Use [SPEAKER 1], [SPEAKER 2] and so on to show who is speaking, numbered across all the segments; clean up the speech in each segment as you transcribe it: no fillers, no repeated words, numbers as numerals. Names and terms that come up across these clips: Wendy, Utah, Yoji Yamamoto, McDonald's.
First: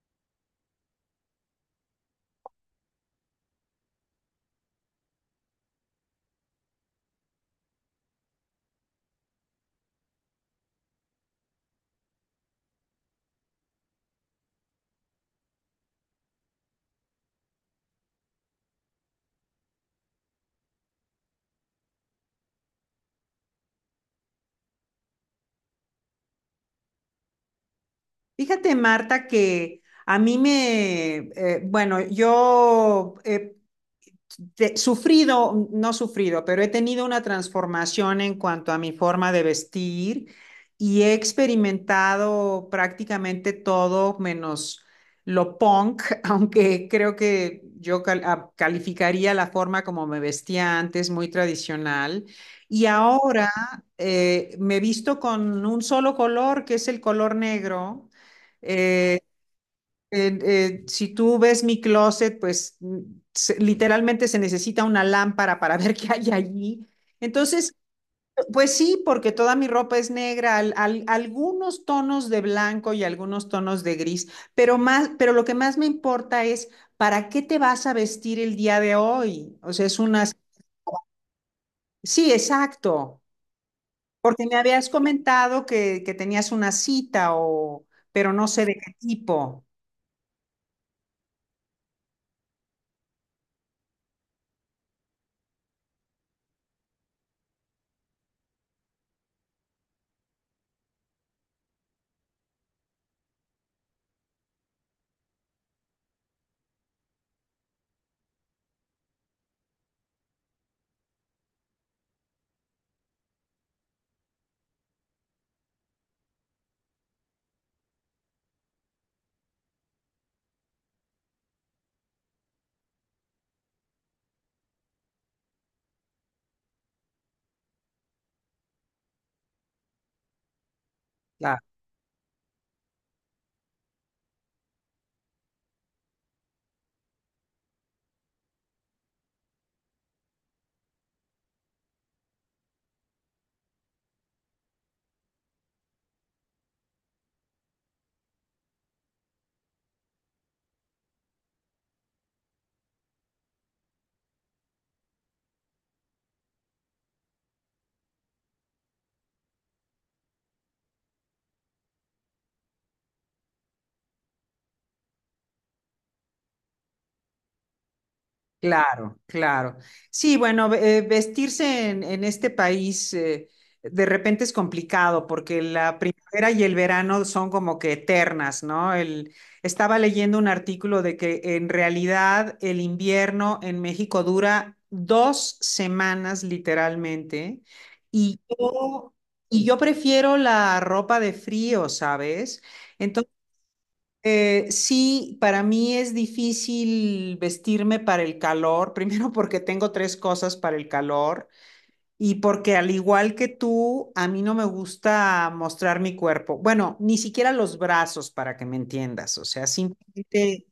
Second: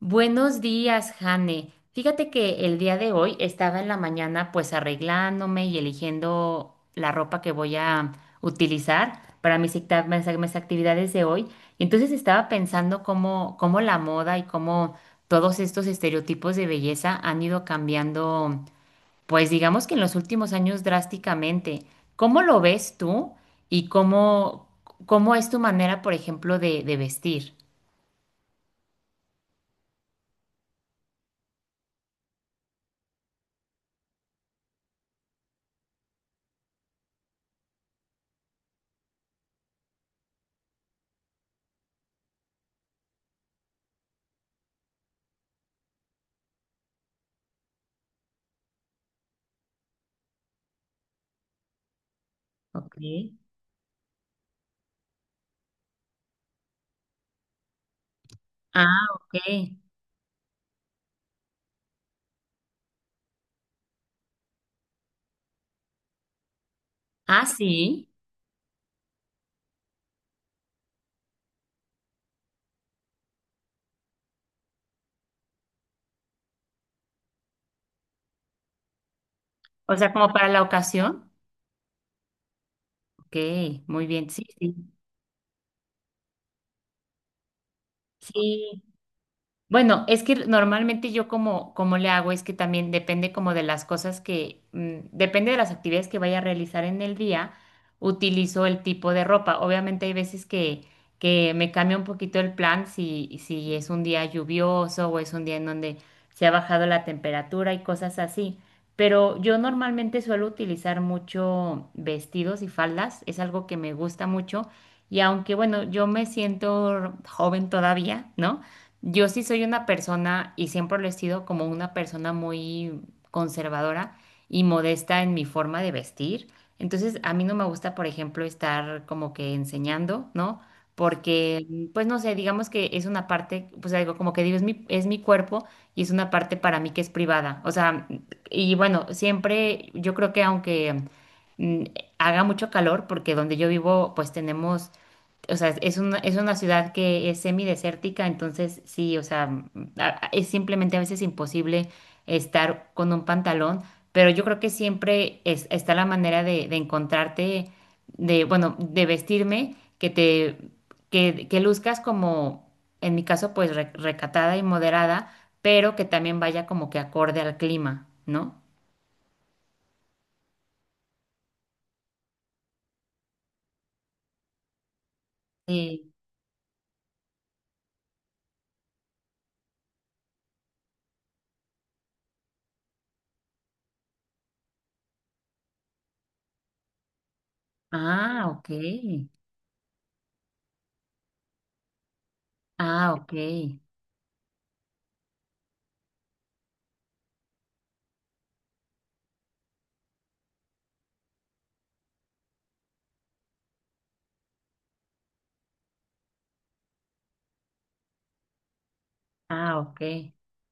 [SPEAKER 1] Buenos días, Jane. Fíjate que el día de hoy estaba en la mañana pues arreglándome y eligiendo la ropa que voy a utilizar para mis actividades de hoy. Y entonces estaba pensando cómo la moda y cómo todos estos estereotipos de belleza han ido cambiando, pues digamos que en los últimos años drásticamente. ¿Cómo lo ves tú y cómo es tu manera, por ejemplo, de vestir?
[SPEAKER 2] Fíjate, Marta, que bueno, yo he sufrido, no sufrido, pero he tenido una transformación en cuanto a mi forma de vestir y he experimentado prácticamente todo menos lo punk, aunque creo que yo calificaría la forma como me vestía antes, muy tradicional. Y
[SPEAKER 1] Ok.
[SPEAKER 2] ahora me visto con un solo color, que es el color negro.
[SPEAKER 1] Ah,
[SPEAKER 2] eh,
[SPEAKER 1] ok.
[SPEAKER 2] si tú ves mi closet, pues literalmente se necesita una lámpara para ver qué hay allí.
[SPEAKER 1] Ah,
[SPEAKER 2] Entonces,
[SPEAKER 1] sí.
[SPEAKER 2] pues sí, porque toda mi ropa es negra, algunos tonos de blanco y algunos tonos de gris, pero más, pero lo que más me importa es para qué te vas a vestir el día de hoy. O sea,
[SPEAKER 1] O
[SPEAKER 2] es
[SPEAKER 1] sea,
[SPEAKER 2] una
[SPEAKER 1] como para la ocasión.
[SPEAKER 2] sí, exacto,
[SPEAKER 1] Ok, muy bien. Sí,
[SPEAKER 2] porque me
[SPEAKER 1] sí.
[SPEAKER 2] habías comentado que tenías una cita o, pero no sé de
[SPEAKER 1] Sí,
[SPEAKER 2] qué tipo.
[SPEAKER 1] bueno, es que normalmente yo como le hago es que también depende como de las cosas que, depende de las actividades que vaya a realizar en el día, utilizo el tipo de ropa. Obviamente hay veces que, me cambia un poquito el plan si es un día lluvioso o es un día en donde se ha bajado la temperatura y cosas así. Pero yo normalmente suelo utilizar mucho vestidos y faldas, es algo que me gusta mucho. Y aunque, bueno, yo me siento joven todavía, ¿no? Yo sí soy una persona, y siempre lo he sido, como una persona muy conservadora y modesta en mi forma de vestir. Entonces, a mí no me gusta, por ejemplo, estar como que enseñando, ¿no? Porque, pues no sé, digamos que es una parte, pues algo como que digo, es mi cuerpo y es una parte para mí que es privada. O sea, y bueno, siempre yo creo que aunque mm, haga mucho calor, porque donde yo vivo, pues tenemos, o sea, es una, ciudad que es semidesértica, entonces sí, o sea, es simplemente a veces imposible estar con un pantalón, pero yo creo que siempre está la manera de encontrarte, de, bueno, de vestirme, que te, que luzcas como, en mi caso, pues recatada y moderada, pero que también vaya como que acorde al clima, ¿no?
[SPEAKER 2] Claro, claro. Sí, bueno, vestirse en este país de repente es complicado porque la
[SPEAKER 1] Sí.
[SPEAKER 2] primavera y el verano son como que eternas, ¿no? El estaba leyendo un artículo de que en realidad el invierno en México dura 2 semanas literalmente, y
[SPEAKER 1] Ah, ok.
[SPEAKER 2] yo, y yo prefiero la ropa de frío, ¿sabes?
[SPEAKER 1] Ah, ok.
[SPEAKER 2] Entonces. Sí, para mí es difícil vestirme para el calor, primero porque tengo tres cosas para el calor y porque al igual que tú, a mí no me gusta mostrar mi cuerpo. Bueno, ni siquiera los brazos para que me entiendas, o sea,
[SPEAKER 1] Ah, ok.
[SPEAKER 2] simplemente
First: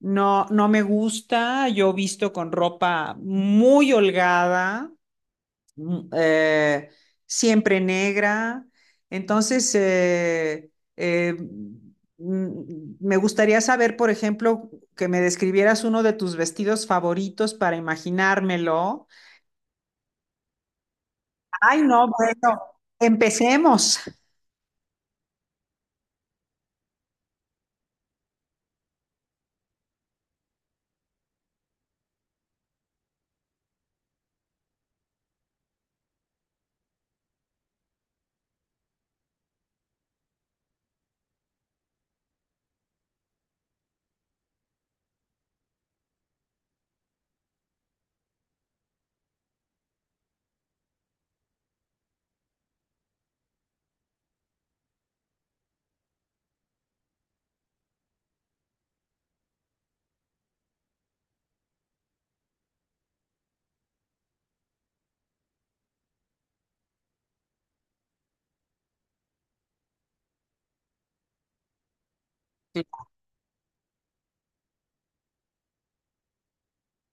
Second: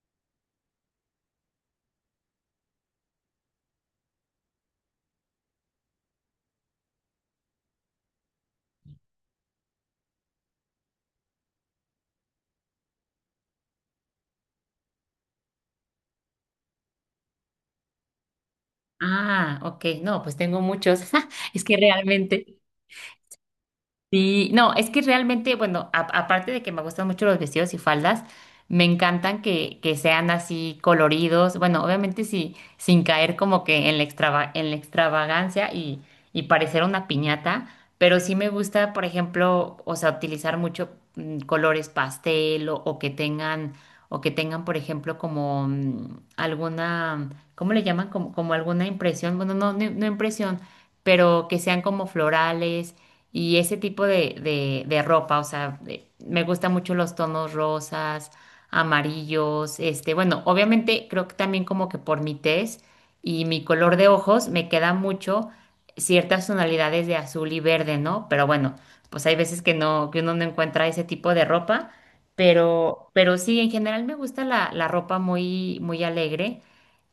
[SPEAKER 2] no, no me gusta. Yo visto con ropa muy holgada, mm, eh, siempre negra. Entonces, eh, me gustaría saber, por ejemplo, que me describieras uno de tus vestidos favoritos para imaginármelo.
[SPEAKER 1] Ah, ok, no, pues tengo muchos. Es que
[SPEAKER 2] Ay, no,
[SPEAKER 1] realmente,
[SPEAKER 2] bueno, empecemos.
[SPEAKER 1] sí, no, es que realmente, bueno, aparte de que me gustan mucho los vestidos y faldas, me encantan que sean así coloridos, bueno, obviamente sí, sin caer como que en la en la extravagancia y, parecer una piñata, pero sí me gusta, por ejemplo, o sea, utilizar mucho, colores pastel o que tengan, por ejemplo, como, alguna, ¿cómo le llaman? Como, como alguna impresión, bueno, no impresión, pero que sean como florales y ese tipo de ropa, o sea, me gustan mucho los tonos rosas, amarillos, este, bueno, obviamente creo que también como que por mi tez y mi color de ojos me queda mucho ciertas tonalidades de azul y verde, ¿no? Pero bueno, pues hay veces que no, que uno no encuentra ese tipo de ropa, pero sí, en general me gusta la ropa muy, muy alegre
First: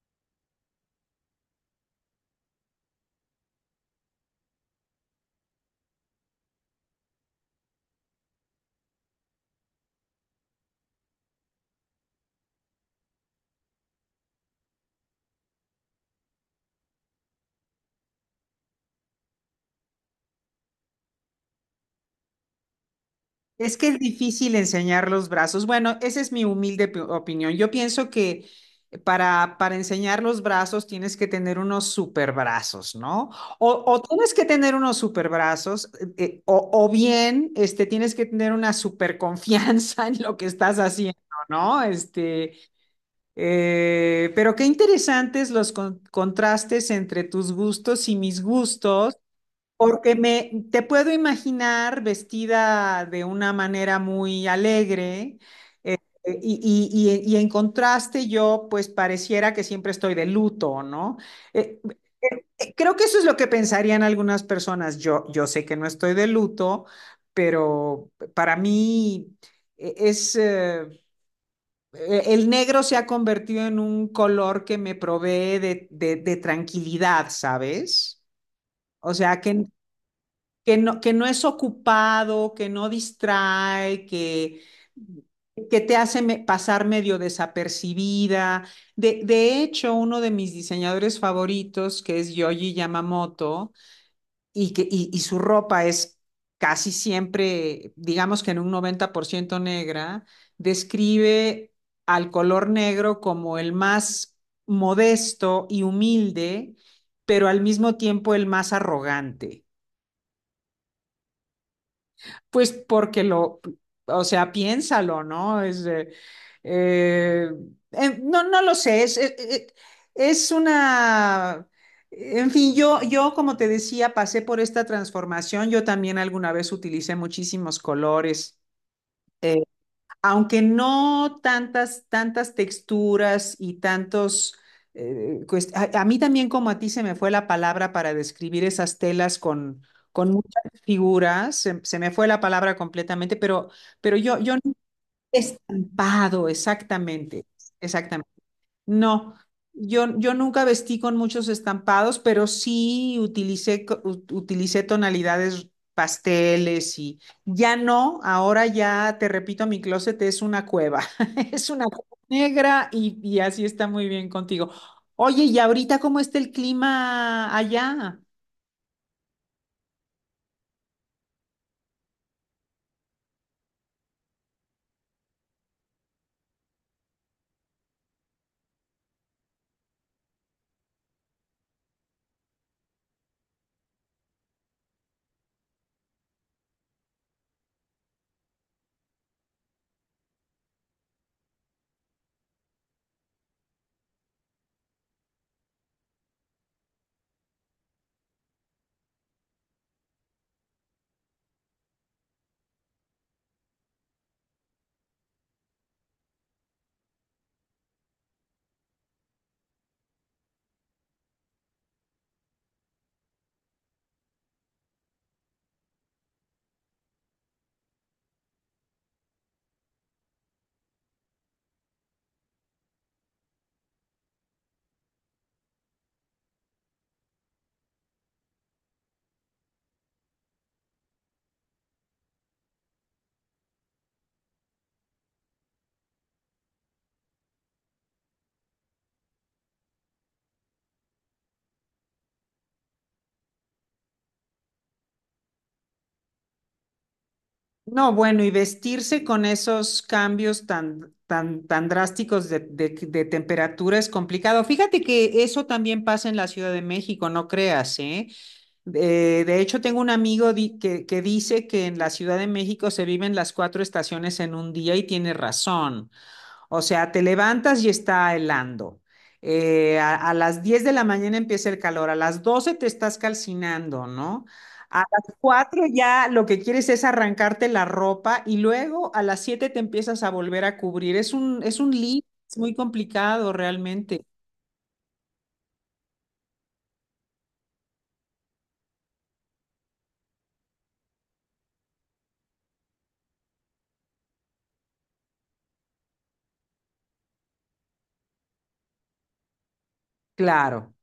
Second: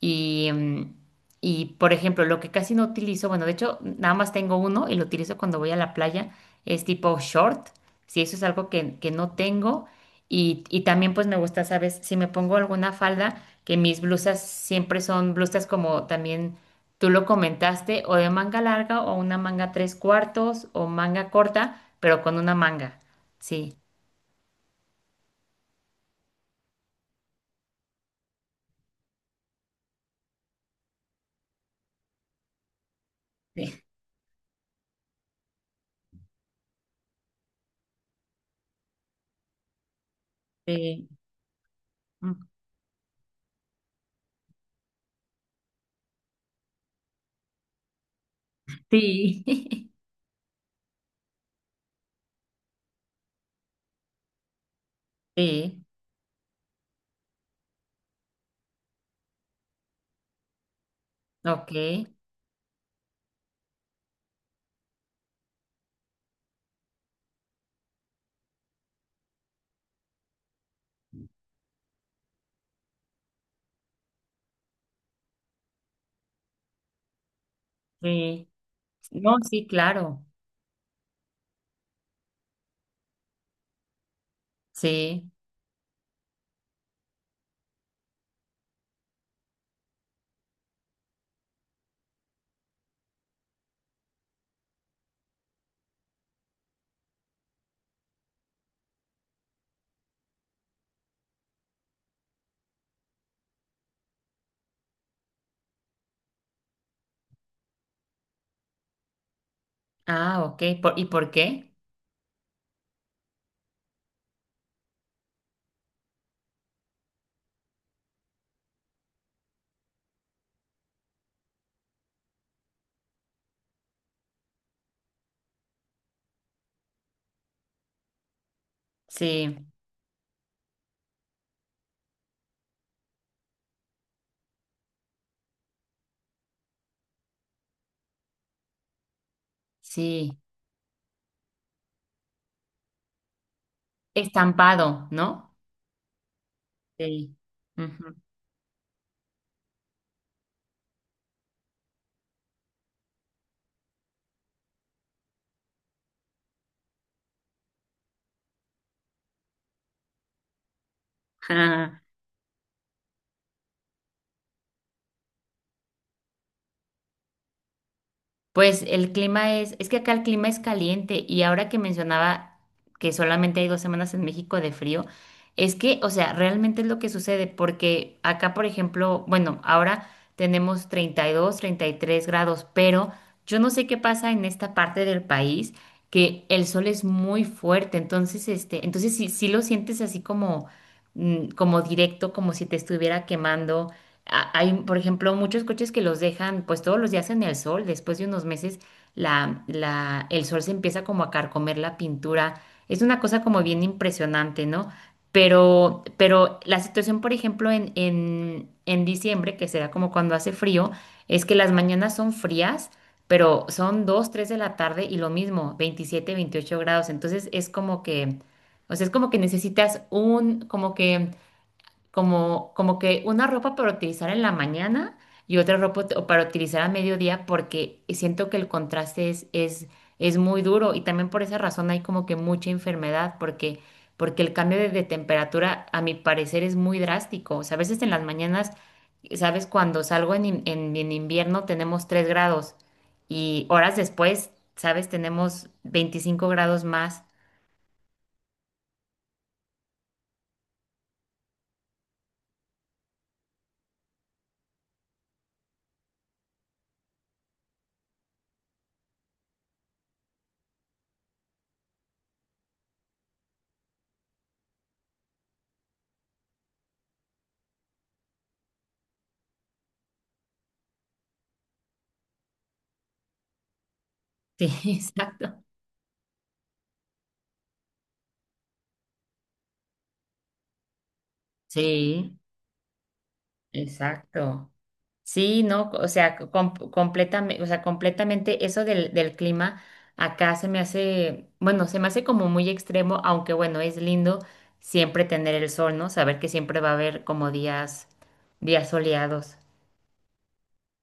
[SPEAKER 1] y, mm, y, por ejemplo, lo que casi no utilizo, bueno, de hecho, nada más tengo uno y lo utilizo cuando voy a la playa, es tipo short, si eso es algo que no tengo. Y también pues me gusta, ¿sabes? Si me pongo alguna falda, que mis blusas siempre son blusas como también tú lo comentaste, o de manga larga o una manga tres cuartos o manga corta, pero con una manga. Sí.
[SPEAKER 2] Es que es difícil enseñar los brazos. Bueno, esa es mi humilde opinión. Yo pienso que para enseñar los brazos tienes que tener unos super brazos, ¿no?
[SPEAKER 1] Sí.
[SPEAKER 2] O tienes que tener unos super brazos, o bien este, tienes que tener una super confianza en lo que estás
[SPEAKER 1] Sí.
[SPEAKER 2] haciendo, ¿no?
[SPEAKER 1] Mm.
[SPEAKER 2] Este, pero qué interesantes los contrastes entre tus gustos y mis gustos.
[SPEAKER 1] Sí.
[SPEAKER 2] Porque me te puedo imaginar vestida de una manera muy alegre,
[SPEAKER 1] Sí.
[SPEAKER 2] eh, y en contraste yo pues pareciera que siempre estoy de luto, ¿no?
[SPEAKER 1] Ok.
[SPEAKER 2] Eh, Creo que eso es lo que pensarían algunas personas. Yo sé que no estoy de luto, pero para mí eh, es... eh, el negro se ha convertido en un color que me provee de tranquilidad, ¿sabes?
[SPEAKER 1] Sí.
[SPEAKER 2] O
[SPEAKER 1] No,
[SPEAKER 2] sea, que,
[SPEAKER 1] sí, claro.
[SPEAKER 2] que no, que no es ocupado, que no distrae, que,
[SPEAKER 1] Sí.
[SPEAKER 2] que te hace pasar medio desapercibida. De hecho, uno de mis diseñadores favoritos, que es Yoji Yamamoto, y su ropa es casi siempre, digamos que en un 90% negra, describe al color negro como el más modesto y humilde, pero al mismo tiempo el más arrogante.
[SPEAKER 1] Ah, ok. Por- ¿y por qué?
[SPEAKER 2] Pues porque o sea, piénsalo, ¿no? Eh, no, no lo sé, es una, en fin, yo como te decía, pasé por esta transformación, yo también alguna vez utilicé muchísimos colores,
[SPEAKER 1] Sí,
[SPEAKER 2] eh, aunque no tantas, tantas texturas y tantos, a mí también como a ti se me fue la palabra para describir esas telas con
[SPEAKER 1] sí.
[SPEAKER 2] muchas figuras, se me fue la palabra completamente, pero yo no
[SPEAKER 1] Estampado,
[SPEAKER 2] he
[SPEAKER 1] ¿no?
[SPEAKER 2] estampado
[SPEAKER 1] Sí.
[SPEAKER 2] exactamente,
[SPEAKER 1] Ujú.
[SPEAKER 2] exactamente. No, yo nunca vestí con muchos estampados, pero sí utilicé, utilicé tonalidades pasteles y ya no, ahora ya te repito, mi closet es una cueva, es una cueva negra, y así está muy bien contigo. Oye, ¿y ahorita cómo está el clima allá?
[SPEAKER 1] Pues el clima es que acá el clima es caliente y ahora que mencionaba que solamente hay 2 semanas en México de frío, es que, o sea, realmente es lo que sucede porque acá, por ejemplo, bueno, ahora tenemos 32, 33 grados, pero yo no sé qué pasa en esta parte del país que el sol es muy fuerte, entonces, este, entonces sí, sí lo sientes así como, como directo, como si te estuviera quemando. Hay, por ejemplo, muchos coches que los dejan pues todos los días en el sol. Después de unos meses, el sol se empieza como a carcomer la pintura. Es una cosa como bien impresionante, ¿no? Pero la situación, por ejemplo, en diciembre, que será como cuando hace frío, es que las mañanas son frías, pero son 2, 3 de la tarde y lo mismo, 27, 28 grados. Entonces es como que, o sea, es como que necesitas un, como que como, como que una ropa para utilizar en la mañana y otra ropa para utilizar a mediodía porque siento que el contraste es muy duro y también por esa razón hay como que mucha enfermedad porque el cambio de temperatura a mi parecer es muy drástico. O sea, a veces en las mañanas, ¿sabes? Cuando salgo en invierno tenemos 3 grados y horas después, ¿sabes? Tenemos 25 grados más.
[SPEAKER 2] No, bueno, y vestirse con esos cambios tan, tan, tan drásticos de temperatura es complicado. Fíjate que eso también pasa en la Ciudad de México, no creas, ¿eh? De hecho, tengo un amigo que dice que en la Ciudad de México se viven las cuatro estaciones en un día y tiene razón. O sea, te levantas y está helando. A las 10 de la mañana empieza el calor, a las 12 te estás calcinando, ¿no?
[SPEAKER 1] Sí,
[SPEAKER 2] A las
[SPEAKER 1] exacto.
[SPEAKER 2] 4 ya lo que quieres es arrancarte la ropa y luego a las 7 te empiezas a volver a cubrir. Es un lío,
[SPEAKER 1] Sí,
[SPEAKER 2] es muy complicado realmente.
[SPEAKER 1] exacto. Sí, no, o sea, completamente eso del clima acá se me hace, bueno, se me hace como muy extremo, aunque bueno, es lindo siempre tener el sol, ¿no? Saber que siempre va a haber como días, días soleados.
[SPEAKER 2] Claro,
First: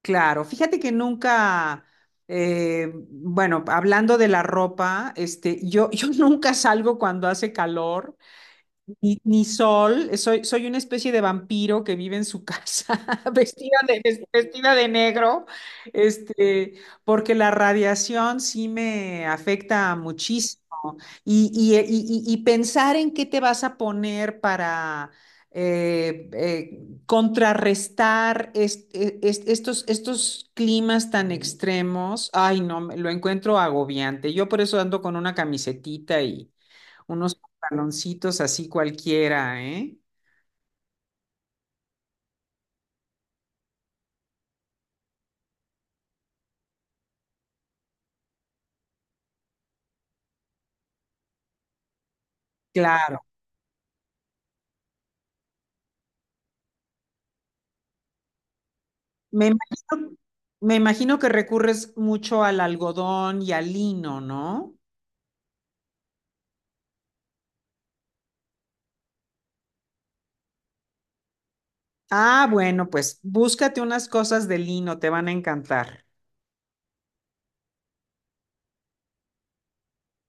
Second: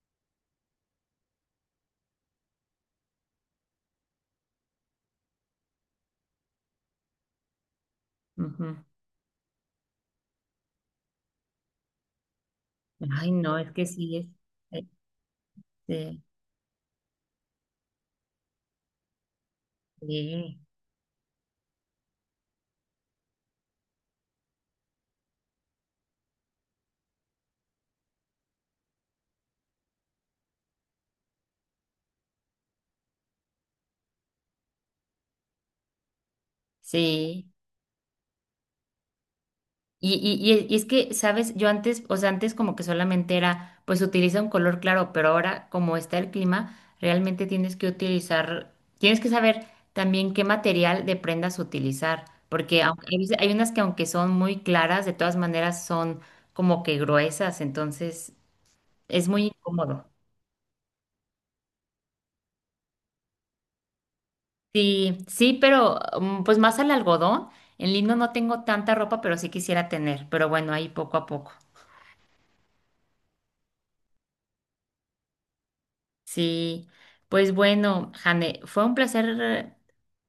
[SPEAKER 2] claro. Fíjate que nunca, bueno, hablando de la ropa, este, yo, yo nunca salgo cuando hace calor.
[SPEAKER 1] Ujú.
[SPEAKER 2] Ni sol, soy una especie de vampiro que vive en su casa,
[SPEAKER 1] Ay, no, es que sí,
[SPEAKER 2] vestida
[SPEAKER 1] es,
[SPEAKER 2] de negro,
[SPEAKER 1] eh,
[SPEAKER 2] este, porque la radiación sí me afecta
[SPEAKER 1] sí, sí,
[SPEAKER 2] muchísimo. Y pensar en qué te vas a poner para eh, eh, contrarrestar estos climas tan extremos, ay, no, lo encuentro agobiante. Yo por eso ando con una camisetita, unos
[SPEAKER 1] sí.
[SPEAKER 2] pantaloncitos así cualquiera, ¿eh?
[SPEAKER 1] Y es que, ¿sabes? Yo antes, o sea, antes como que solamente era, pues utiliza un color claro, pero ahora como está el clima, realmente tienes que utilizar, tienes que saber también qué material de prendas utilizar, porque aunque- hay,
[SPEAKER 2] Claro.
[SPEAKER 1] veces- hay unas que aunque son muy claras, de todas maneras son como que gruesas, entonces es muy
[SPEAKER 2] Me
[SPEAKER 1] incómodo.
[SPEAKER 2] imagino, me imagino que recurres mucho al algodón y al lino, ¿no?
[SPEAKER 1] Sí, sí, pero pues más al algodón, en lino no tengo tanta ropa, pero sí quisiera tener, pero bueno, ahí poco a poco.
[SPEAKER 2] Ah, bueno, pues búscate unas cosas de lino, te van a encantar.
[SPEAKER 1] Sí, pues bueno, Jane, fue un placer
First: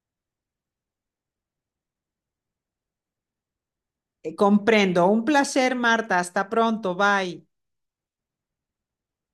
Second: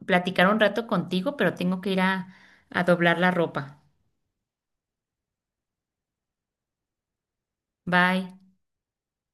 [SPEAKER 1] platicar un rato contigo, pero tengo que ir a doblar la ropa.
[SPEAKER 2] Comprendo. Un placer, Marta. Hasta pronto. Bye.
[SPEAKER 1] Bye.